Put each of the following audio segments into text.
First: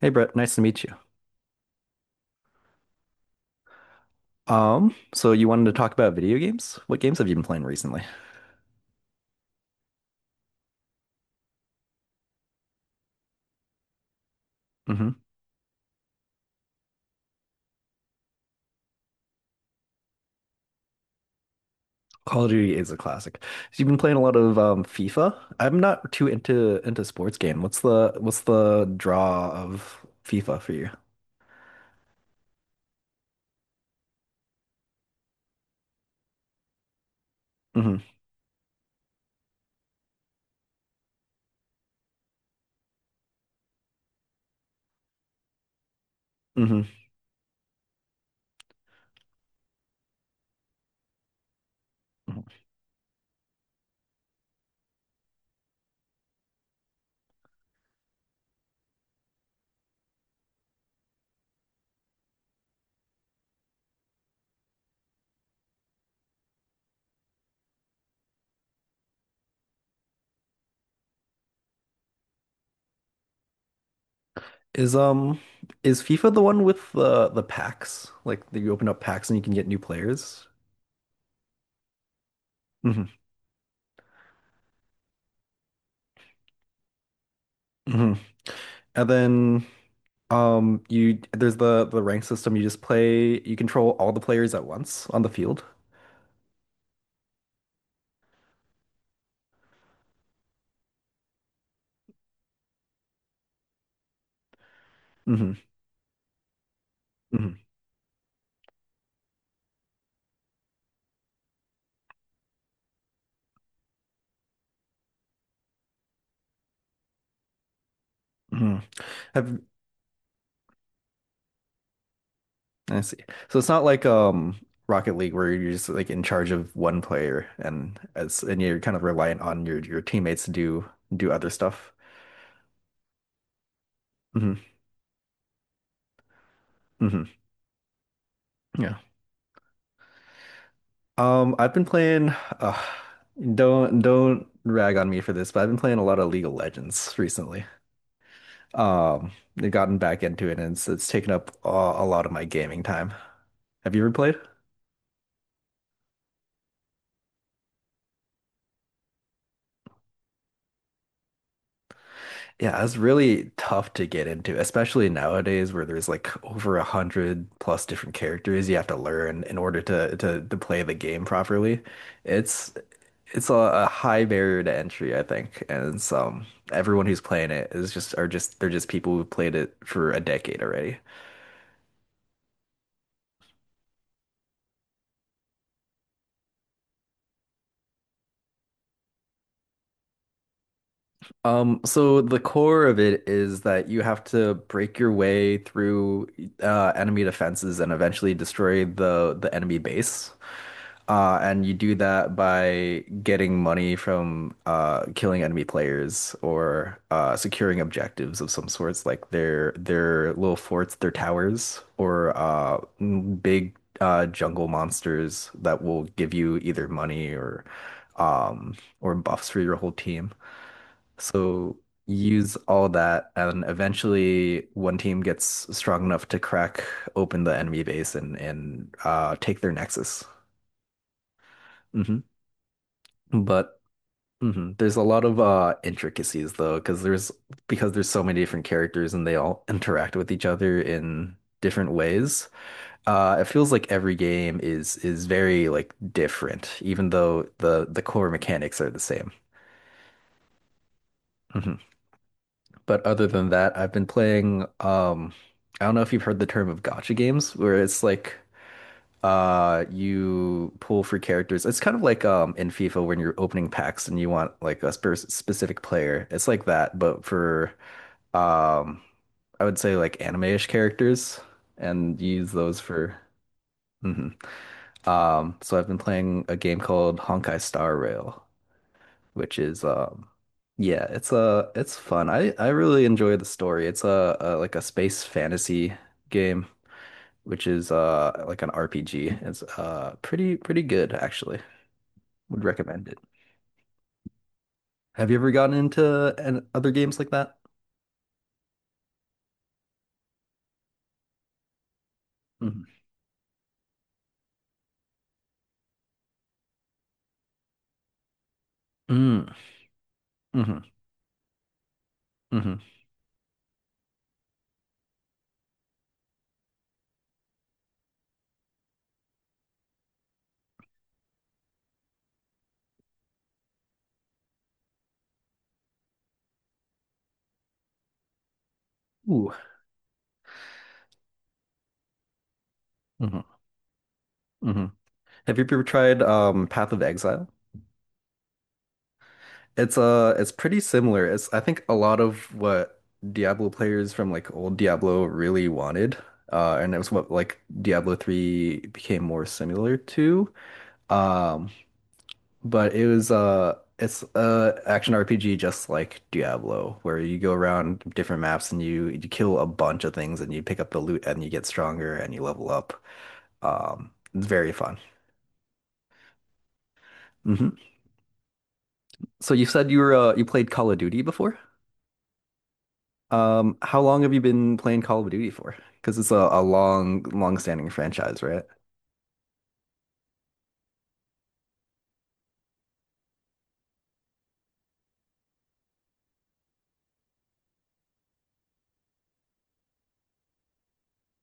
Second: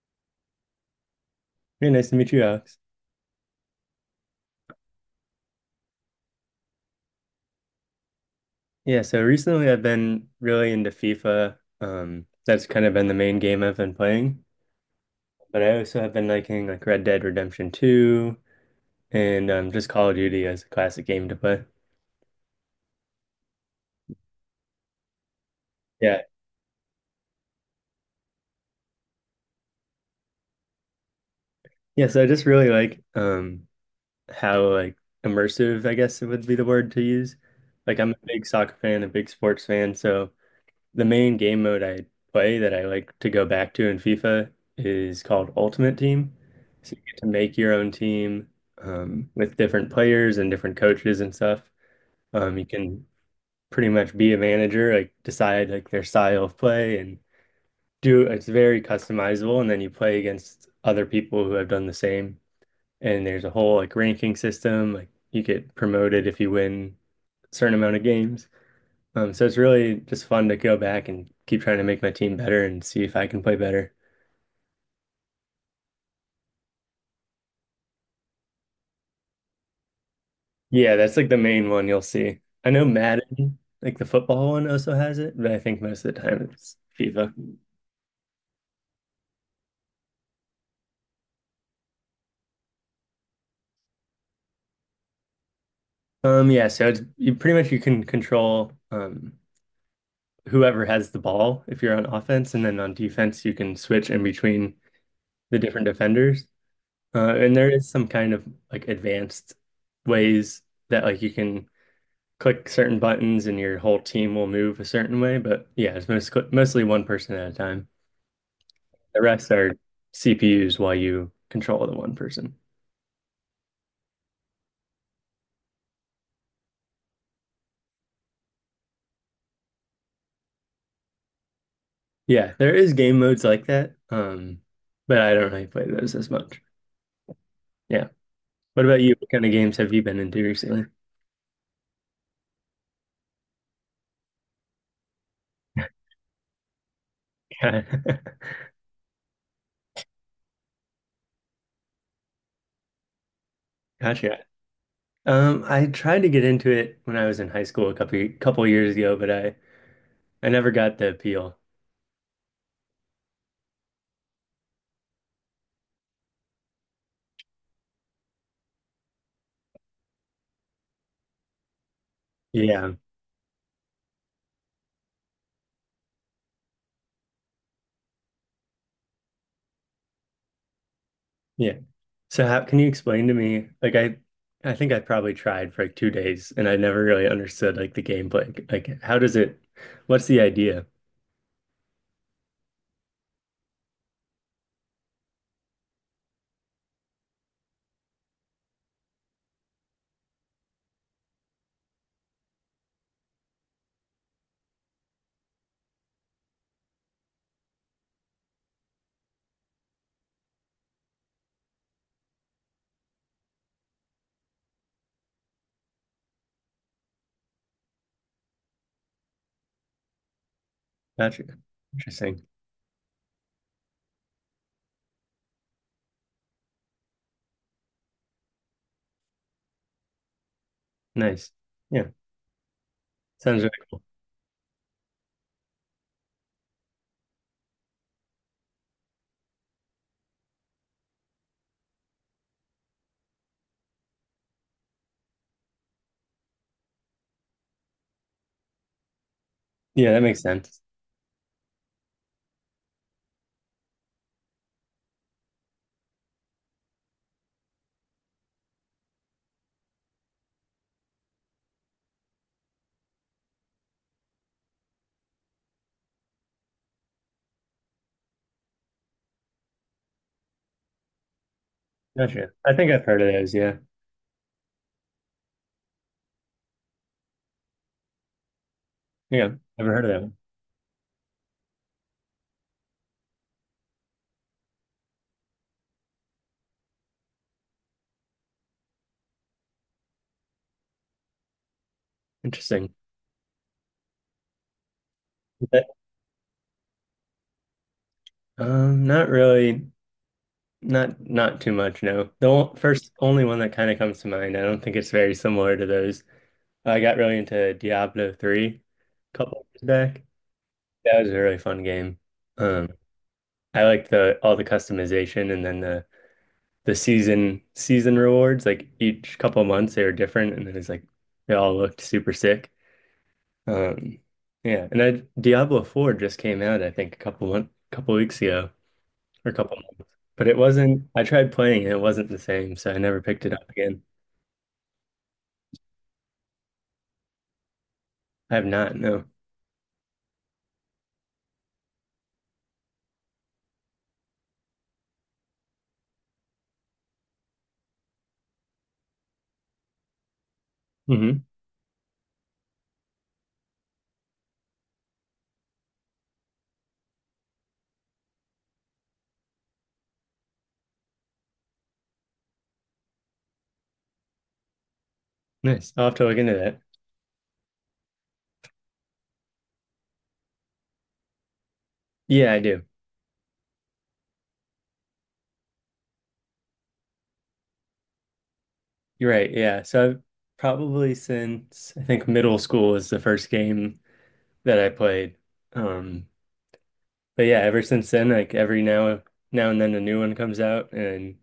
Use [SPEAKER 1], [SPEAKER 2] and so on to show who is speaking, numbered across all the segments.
[SPEAKER 1] Hey Brett, nice to meet you.
[SPEAKER 2] Very nice to meet you, Alex.
[SPEAKER 1] So you wanted to talk about video games? What games have you been playing recently?
[SPEAKER 2] Yeah, so recently I've been really into FIFA. That's kind of been the main game I've been playing.
[SPEAKER 1] Hmm.
[SPEAKER 2] But I also have been liking like Red Dead Redemption 2 and just Call of Duty as a classic game to play.
[SPEAKER 1] Call of Duty is a classic. So you've been playing a lot of FIFA. I'm not
[SPEAKER 2] Yeah.
[SPEAKER 1] too into sports game. What's the draw of FIFA for you?
[SPEAKER 2] Yeah, so I just really like how like immersive, I guess it would be the word to use.
[SPEAKER 1] Hmm.
[SPEAKER 2] Like I'm a big soccer fan, a big sports fan, so the main game mode I play that I like to go back to in FIFA is called Ultimate Team.
[SPEAKER 1] Hmm.
[SPEAKER 2] So you get to make your own team with different players and different coaches and stuff. You can pretty much be a manager, like decide like their style of play and do it's very customizable. And then you play against other people who have done the same. And there's a whole like ranking system. Like you get promoted if you win a certain amount of games. So it's really just fun to go back and keep trying to make my team better and see if I can play better.
[SPEAKER 1] Is is FIFA the one with the packs? Like that you open up packs and you can get new players?
[SPEAKER 2] Yeah, that's like the main one you'll see. I know
[SPEAKER 1] Hmm.
[SPEAKER 2] Madden, like the football one also has it, but I think most of the time it's FIFA.
[SPEAKER 1] Hmm. And then you there's the rank system. You just play you control all the players at once on the field.
[SPEAKER 2] Yeah, so it's you pretty much you can control whoever has the ball if you're on offense, and then on defense you can switch in between
[SPEAKER 1] Mm-hmm.
[SPEAKER 2] the different defenders. And
[SPEAKER 1] Mhm,
[SPEAKER 2] there is some kind of like advanced ways that like you can click certain buttons and your whole team will move a certain way. But yeah, it's mostly one person at a time.
[SPEAKER 1] mhm.
[SPEAKER 2] The rest
[SPEAKER 1] Have-
[SPEAKER 2] are CPUs while you control the one person.
[SPEAKER 1] I see. So it's not like Rocket League where you're just like in charge of one player and as and you're kind of reliant on your teammates to do other stuff.
[SPEAKER 2] Yeah, there is game modes like that. Um,
[SPEAKER 1] Hmm.
[SPEAKER 2] but I don't really play those as much.
[SPEAKER 1] Hmm.
[SPEAKER 2] Yeah. What
[SPEAKER 1] Yeah.
[SPEAKER 2] about you? What kind of games have you been into recently?
[SPEAKER 1] I've been playing. Uh, don't rag on me for this, but I've been playing a lot of League of Legends recently.
[SPEAKER 2] Gotcha.
[SPEAKER 1] Um, I've gotten back into it and it's taken up a lot of my gaming time. Have you ever played?
[SPEAKER 2] I tried to get into it when I was in high school a couple years ago, but I never got the appeal.
[SPEAKER 1] Yeah, it's really tough to get into, especially nowadays where there's like over 100+ different characters you have to learn in order to play the game properly. It's
[SPEAKER 2] Yeah.
[SPEAKER 1] it's a high barrier to entry, I think. And it's, everyone who's playing it is just are just they're just people who've played it for a decade already.
[SPEAKER 2] Yeah. So how can you explain to me? Like I think I probably tried for like 2 days and I never really understood like the gameplay. Like how does it what's the idea?
[SPEAKER 1] So the core of it is that you have to break your way through enemy defenses and eventually destroy the enemy base. And you do that by getting money from killing enemy players or securing objectives of some sorts, like their little forts, their towers, or big jungle monsters that will give you either money or um, or buffs for your whole team.
[SPEAKER 2] Gotcha.
[SPEAKER 1] So
[SPEAKER 2] Interesting.
[SPEAKER 1] use all that, and eventually one team gets strong enough to crack open the enemy base and take their nexus.
[SPEAKER 2] Nice. Yeah.
[SPEAKER 1] Hmm.
[SPEAKER 2] Sounds really
[SPEAKER 1] But
[SPEAKER 2] cool.
[SPEAKER 1] there's a lot of intricacies though, because there's so many different characters and they all interact with each other in different ways. It feels like every game is very like different, even though the core mechanics are the same.
[SPEAKER 2] Yeah, that makes sense.
[SPEAKER 1] Hmm. But other than that, I've been playing. I don't know if you've heard the term of gacha games, where it's like you pull for characters. It's kind of like in FIFA when you're opening packs and you want like a specific player. It's like that, but for um I would say like anime-ish characters and
[SPEAKER 2] Gotcha.
[SPEAKER 1] use
[SPEAKER 2] I
[SPEAKER 1] those
[SPEAKER 2] think I've
[SPEAKER 1] for.
[SPEAKER 2] heard of those, yeah.
[SPEAKER 1] Mhm. So I've been playing a game called Honkai Star Rail,
[SPEAKER 2] Yeah.
[SPEAKER 1] which is
[SPEAKER 2] Never heard of that one.
[SPEAKER 1] yeah, it's fun. I really enjoy the story. It's a like a space fantasy game, which is like an RPG. It's pretty good actually. Would
[SPEAKER 2] Interesting.
[SPEAKER 1] recommend it. Have you ever gotten
[SPEAKER 2] But,
[SPEAKER 1] into other games like that?
[SPEAKER 2] not really not too much, no. The
[SPEAKER 1] Hmm.
[SPEAKER 2] first only one that kind of comes to mind. I don't think it's very similar to those. I got really into Diablo 3 a
[SPEAKER 1] Mm-hmm.
[SPEAKER 2] couple years back. That was a really fun game.
[SPEAKER 1] Mm-hmm.
[SPEAKER 2] Um, I like the all the customization and then the season rewards. Like each couple of months they were different, and then it's like they all looked super sick. Um, yeah, Diablo 4 just came out, I think, a couple weeks ago or
[SPEAKER 1] Ooh.
[SPEAKER 2] a couple months. But it wasn't. I tried playing and it wasn't the same, so I never picked
[SPEAKER 1] Mm-hmm.
[SPEAKER 2] it up again.
[SPEAKER 1] Mm-hmm. Have you ever tried Path of Exile?
[SPEAKER 2] I have not. No.
[SPEAKER 1] It's pretty similar. It's, I think, a lot of what Diablo players from like old Diablo really wanted. And it was what like Diablo 3 became more similar to.
[SPEAKER 2] Hmm.
[SPEAKER 1] Um but it's a action RPG just like Diablo where you go around different maps and you kill a bunch of things and you pick up the loot and you get stronger and you level up. It's very fun.
[SPEAKER 2] Nice. I'll have to look into that.
[SPEAKER 1] Hmm. So you said you played Call of Duty before?
[SPEAKER 2] Yeah, I do.
[SPEAKER 1] How long have you been playing Call of Duty for? Because it's a long, long-standing franchise, right?
[SPEAKER 2] You're right. Yeah. So I've probably since I think middle school was the first game that I played. Um, but yeah, ever since then, like every now and then a new one comes out and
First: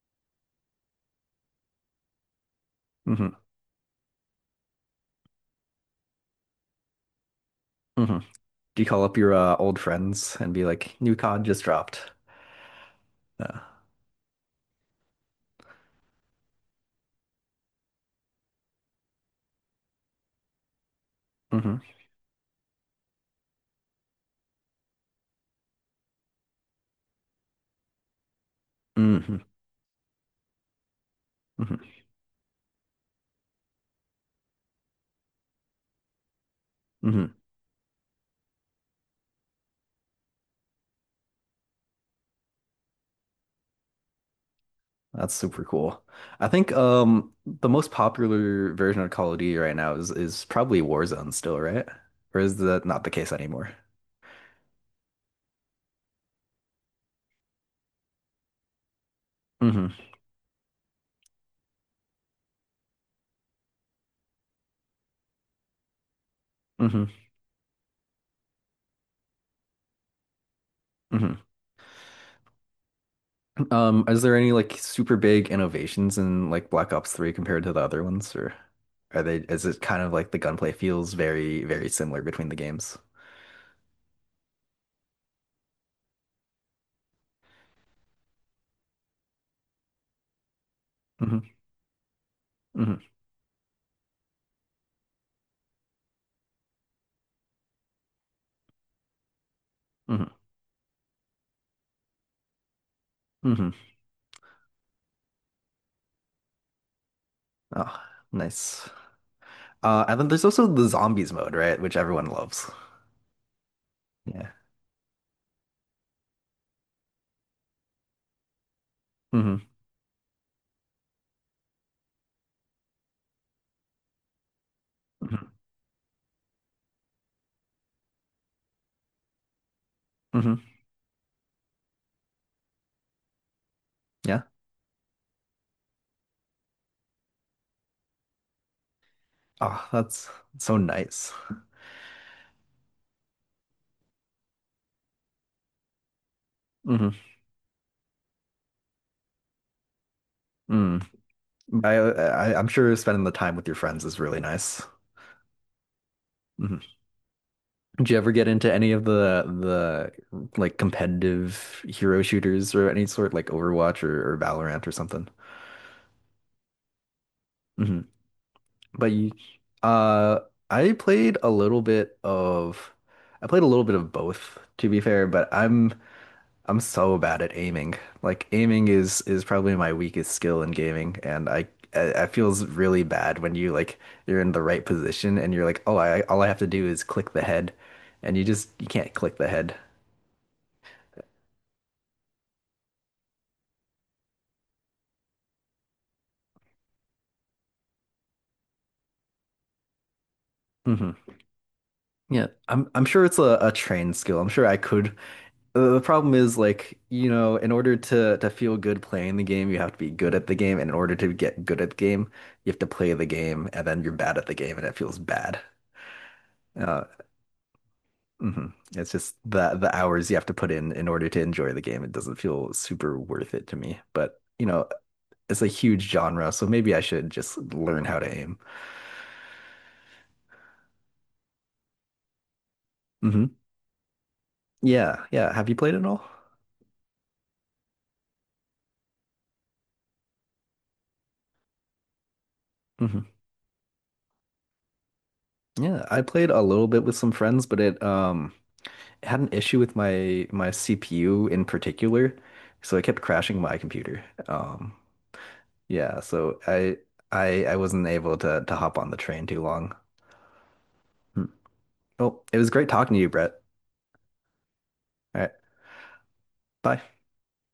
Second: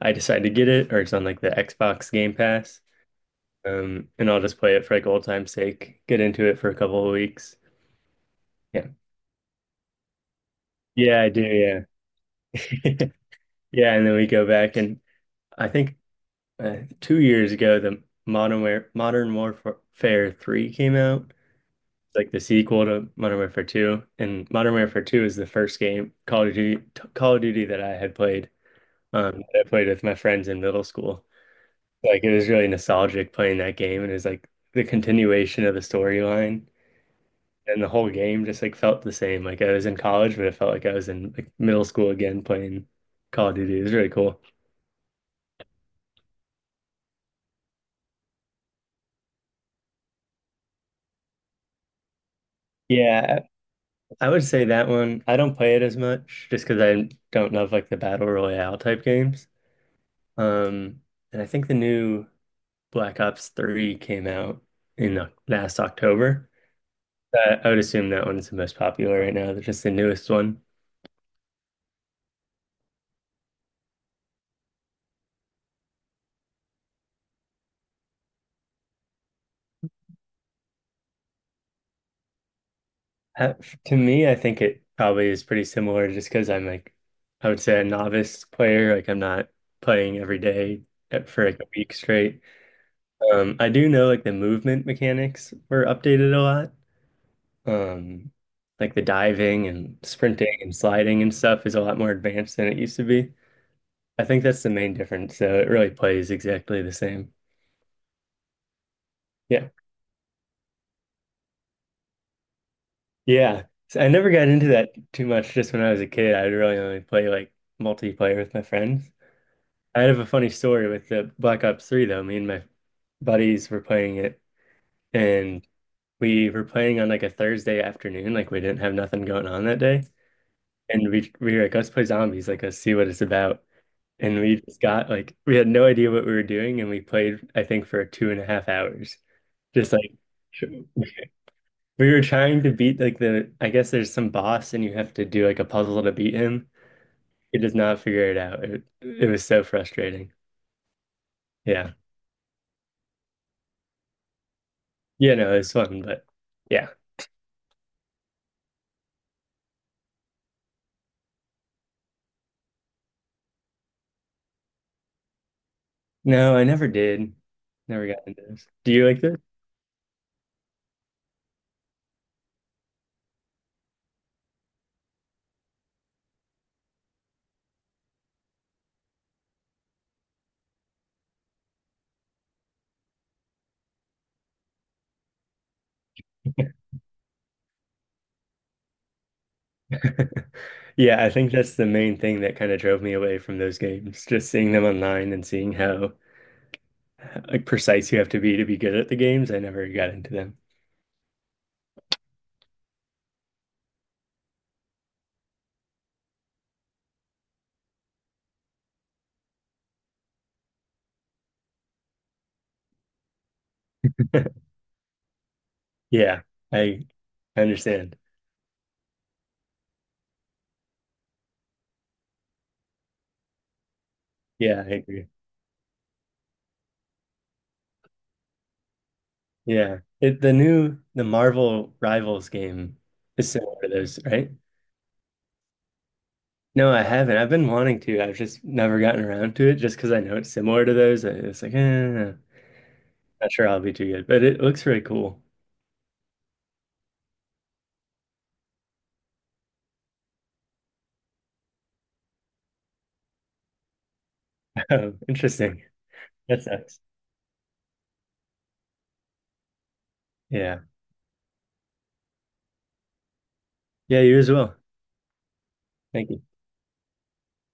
[SPEAKER 2] I decide to get it or it's on like the Xbox Game Pass.
[SPEAKER 1] Hmm.
[SPEAKER 2] And I'll just play it for like old time's sake, get into it for a couple of weeks.
[SPEAKER 1] Hmm. Do you
[SPEAKER 2] Yeah.
[SPEAKER 1] call up your old friends and be like, "New
[SPEAKER 2] Yeah, I do,
[SPEAKER 1] COD just
[SPEAKER 2] yeah.
[SPEAKER 1] dropped"? Uh,
[SPEAKER 2] Yeah, and then we go back and I think 2 years ago the Modern Warfare 3 came out.
[SPEAKER 1] hmm.
[SPEAKER 2] It's like the sequel to Modern Warfare 2 and Modern Warfare 2 is the first game Call of Duty that I had played
[SPEAKER 1] Hmm.
[SPEAKER 2] that I played with my friends in middle school.
[SPEAKER 1] Hmm.
[SPEAKER 2] Like it was really nostalgic playing that game, and it was like the continuation of the storyline,
[SPEAKER 1] Hmm.
[SPEAKER 2] and the whole game just like felt the same. Like I was in college, but it felt like I was in like middle school again playing Call of Duty. It was really cool.
[SPEAKER 1] That's super cool. I think the most popular version of Call of Duty right now is probably Warzone still, right? Or is that not the case
[SPEAKER 2] Yeah,
[SPEAKER 1] anymore?
[SPEAKER 2] I would say that one. I don't play it as much just because I don't love like the battle royale type games.
[SPEAKER 1] Hmm.
[SPEAKER 2] Um, and I think the new Black Ops 3 came out in last October.
[SPEAKER 1] Hmm.
[SPEAKER 2] I would assume that one's the most popular right now, just the newest one.
[SPEAKER 1] Hmm. Is there any like super big innovations in like Black Ops 3 compared to the other ones, or is it kind of like the gunplay feels very, very similar between the games?
[SPEAKER 2] To me, I think it probably is pretty similar just because I would say a novice player. Like, I'm not playing every day for
[SPEAKER 1] Hmm.
[SPEAKER 2] like a week straight.
[SPEAKER 1] Hmm.
[SPEAKER 2] I do know like the movement mechanics were updated a lot. Um, like the diving and
[SPEAKER 1] Hmm.
[SPEAKER 2] sprinting and sliding and stuff is a lot more advanced than it used to be.
[SPEAKER 1] Hmm.
[SPEAKER 2] I think that's the main difference. So it really plays exactly the same.
[SPEAKER 1] Oh, nice.
[SPEAKER 2] Yeah.
[SPEAKER 1] And then there's also the zombies mode, right? Which everyone loves.
[SPEAKER 2] Yeah. So I never got
[SPEAKER 1] Yeah.
[SPEAKER 2] into that too much just when I was a kid. I'd really only play like multiplayer with my friends.
[SPEAKER 1] Hmm.
[SPEAKER 2] I have a funny story with the Black Ops 3 though. Me and my buddies were playing it
[SPEAKER 1] Hmm.
[SPEAKER 2] and we were playing on like a Thursday afternoon, like we didn't have nothing going on that day.
[SPEAKER 1] Hmm.
[SPEAKER 2] And we were like, let's play zombies, like let's see what it's about. And
[SPEAKER 1] Yeah.
[SPEAKER 2] we just got like we had no idea what we were doing and we played, I think, for 2.5 hours.
[SPEAKER 1] Oh,
[SPEAKER 2] Just like
[SPEAKER 1] that's so nice.
[SPEAKER 2] we were trying to beat like the, I guess there's some boss and you have to do like a puzzle to beat him.
[SPEAKER 1] Hmm.
[SPEAKER 2] He does not figure it out. It was so frustrating.
[SPEAKER 1] Mm.
[SPEAKER 2] Yeah.
[SPEAKER 1] I'm sure spending the time with your friends is really nice.
[SPEAKER 2] Yeah, no, it was fun, but
[SPEAKER 1] Mm-hmm.
[SPEAKER 2] yeah.
[SPEAKER 1] Did you ever get into any of the like competitive hero shooters or any sort, like Overwatch or, Valorant or something?
[SPEAKER 2] No, I never did.
[SPEAKER 1] Hmm.
[SPEAKER 2] Never got into this. Do
[SPEAKER 1] But
[SPEAKER 2] you like
[SPEAKER 1] you,
[SPEAKER 2] this?
[SPEAKER 1] uh, I played a little bit of, I played a little bit of both, to be fair. But I'm so bad at aiming. Like aiming is probably my weakest skill in gaming, and it feels really bad when you like you're in the right position and you're like, oh, I all I have to do is click the head, and you can't click the head.
[SPEAKER 2] Yeah, I think that's the main thing that kind of drove me away from those games. Just seeing them online and seeing how like precise you have to be good at the games. I never got into them.
[SPEAKER 1] Mm-hmm. Yeah, I'm sure it's a trained skill. I'm sure I could. The problem is like, in order to feel good playing the game, you have to be good at the game, and in order to get good at the game, you have to play the game, and then you're bad at the game, and it feels bad.
[SPEAKER 2] Yeah,
[SPEAKER 1] Uh,
[SPEAKER 2] I I understand.
[SPEAKER 1] mhm. It's just the hours you have to put in order to enjoy the game. It doesn't feel super worth it to me. But,
[SPEAKER 2] Yeah, I agree.
[SPEAKER 1] it's a huge genre, so maybe I should just learn how to aim.
[SPEAKER 2] Yeah. It, the new the Marvel Rivals game is
[SPEAKER 1] Hmm.
[SPEAKER 2] similar to those, right?
[SPEAKER 1] Yeah, yeah. Have you played it all?
[SPEAKER 2] No, I haven't. I've been wanting to. I've just never gotten around to it just because I know it's similar to those. It's like, eh,
[SPEAKER 1] Hmm.
[SPEAKER 2] not sure I'll be too good, but it looks really cool.
[SPEAKER 1] Yeah, I played a little bit with some friends, but it had an issue with my CPU in particular, so it kept crashing my computer. Um,
[SPEAKER 2] Interesting.
[SPEAKER 1] yeah, so
[SPEAKER 2] That
[SPEAKER 1] I
[SPEAKER 2] sucks.
[SPEAKER 1] I I wasn't able to hop on the train too long.
[SPEAKER 2] Yeah.
[SPEAKER 1] Hmm. Well, it was great talking to you, Brett.
[SPEAKER 2] Yeah, you as well.
[SPEAKER 1] All right,
[SPEAKER 2] Thank you.
[SPEAKER 1] bye.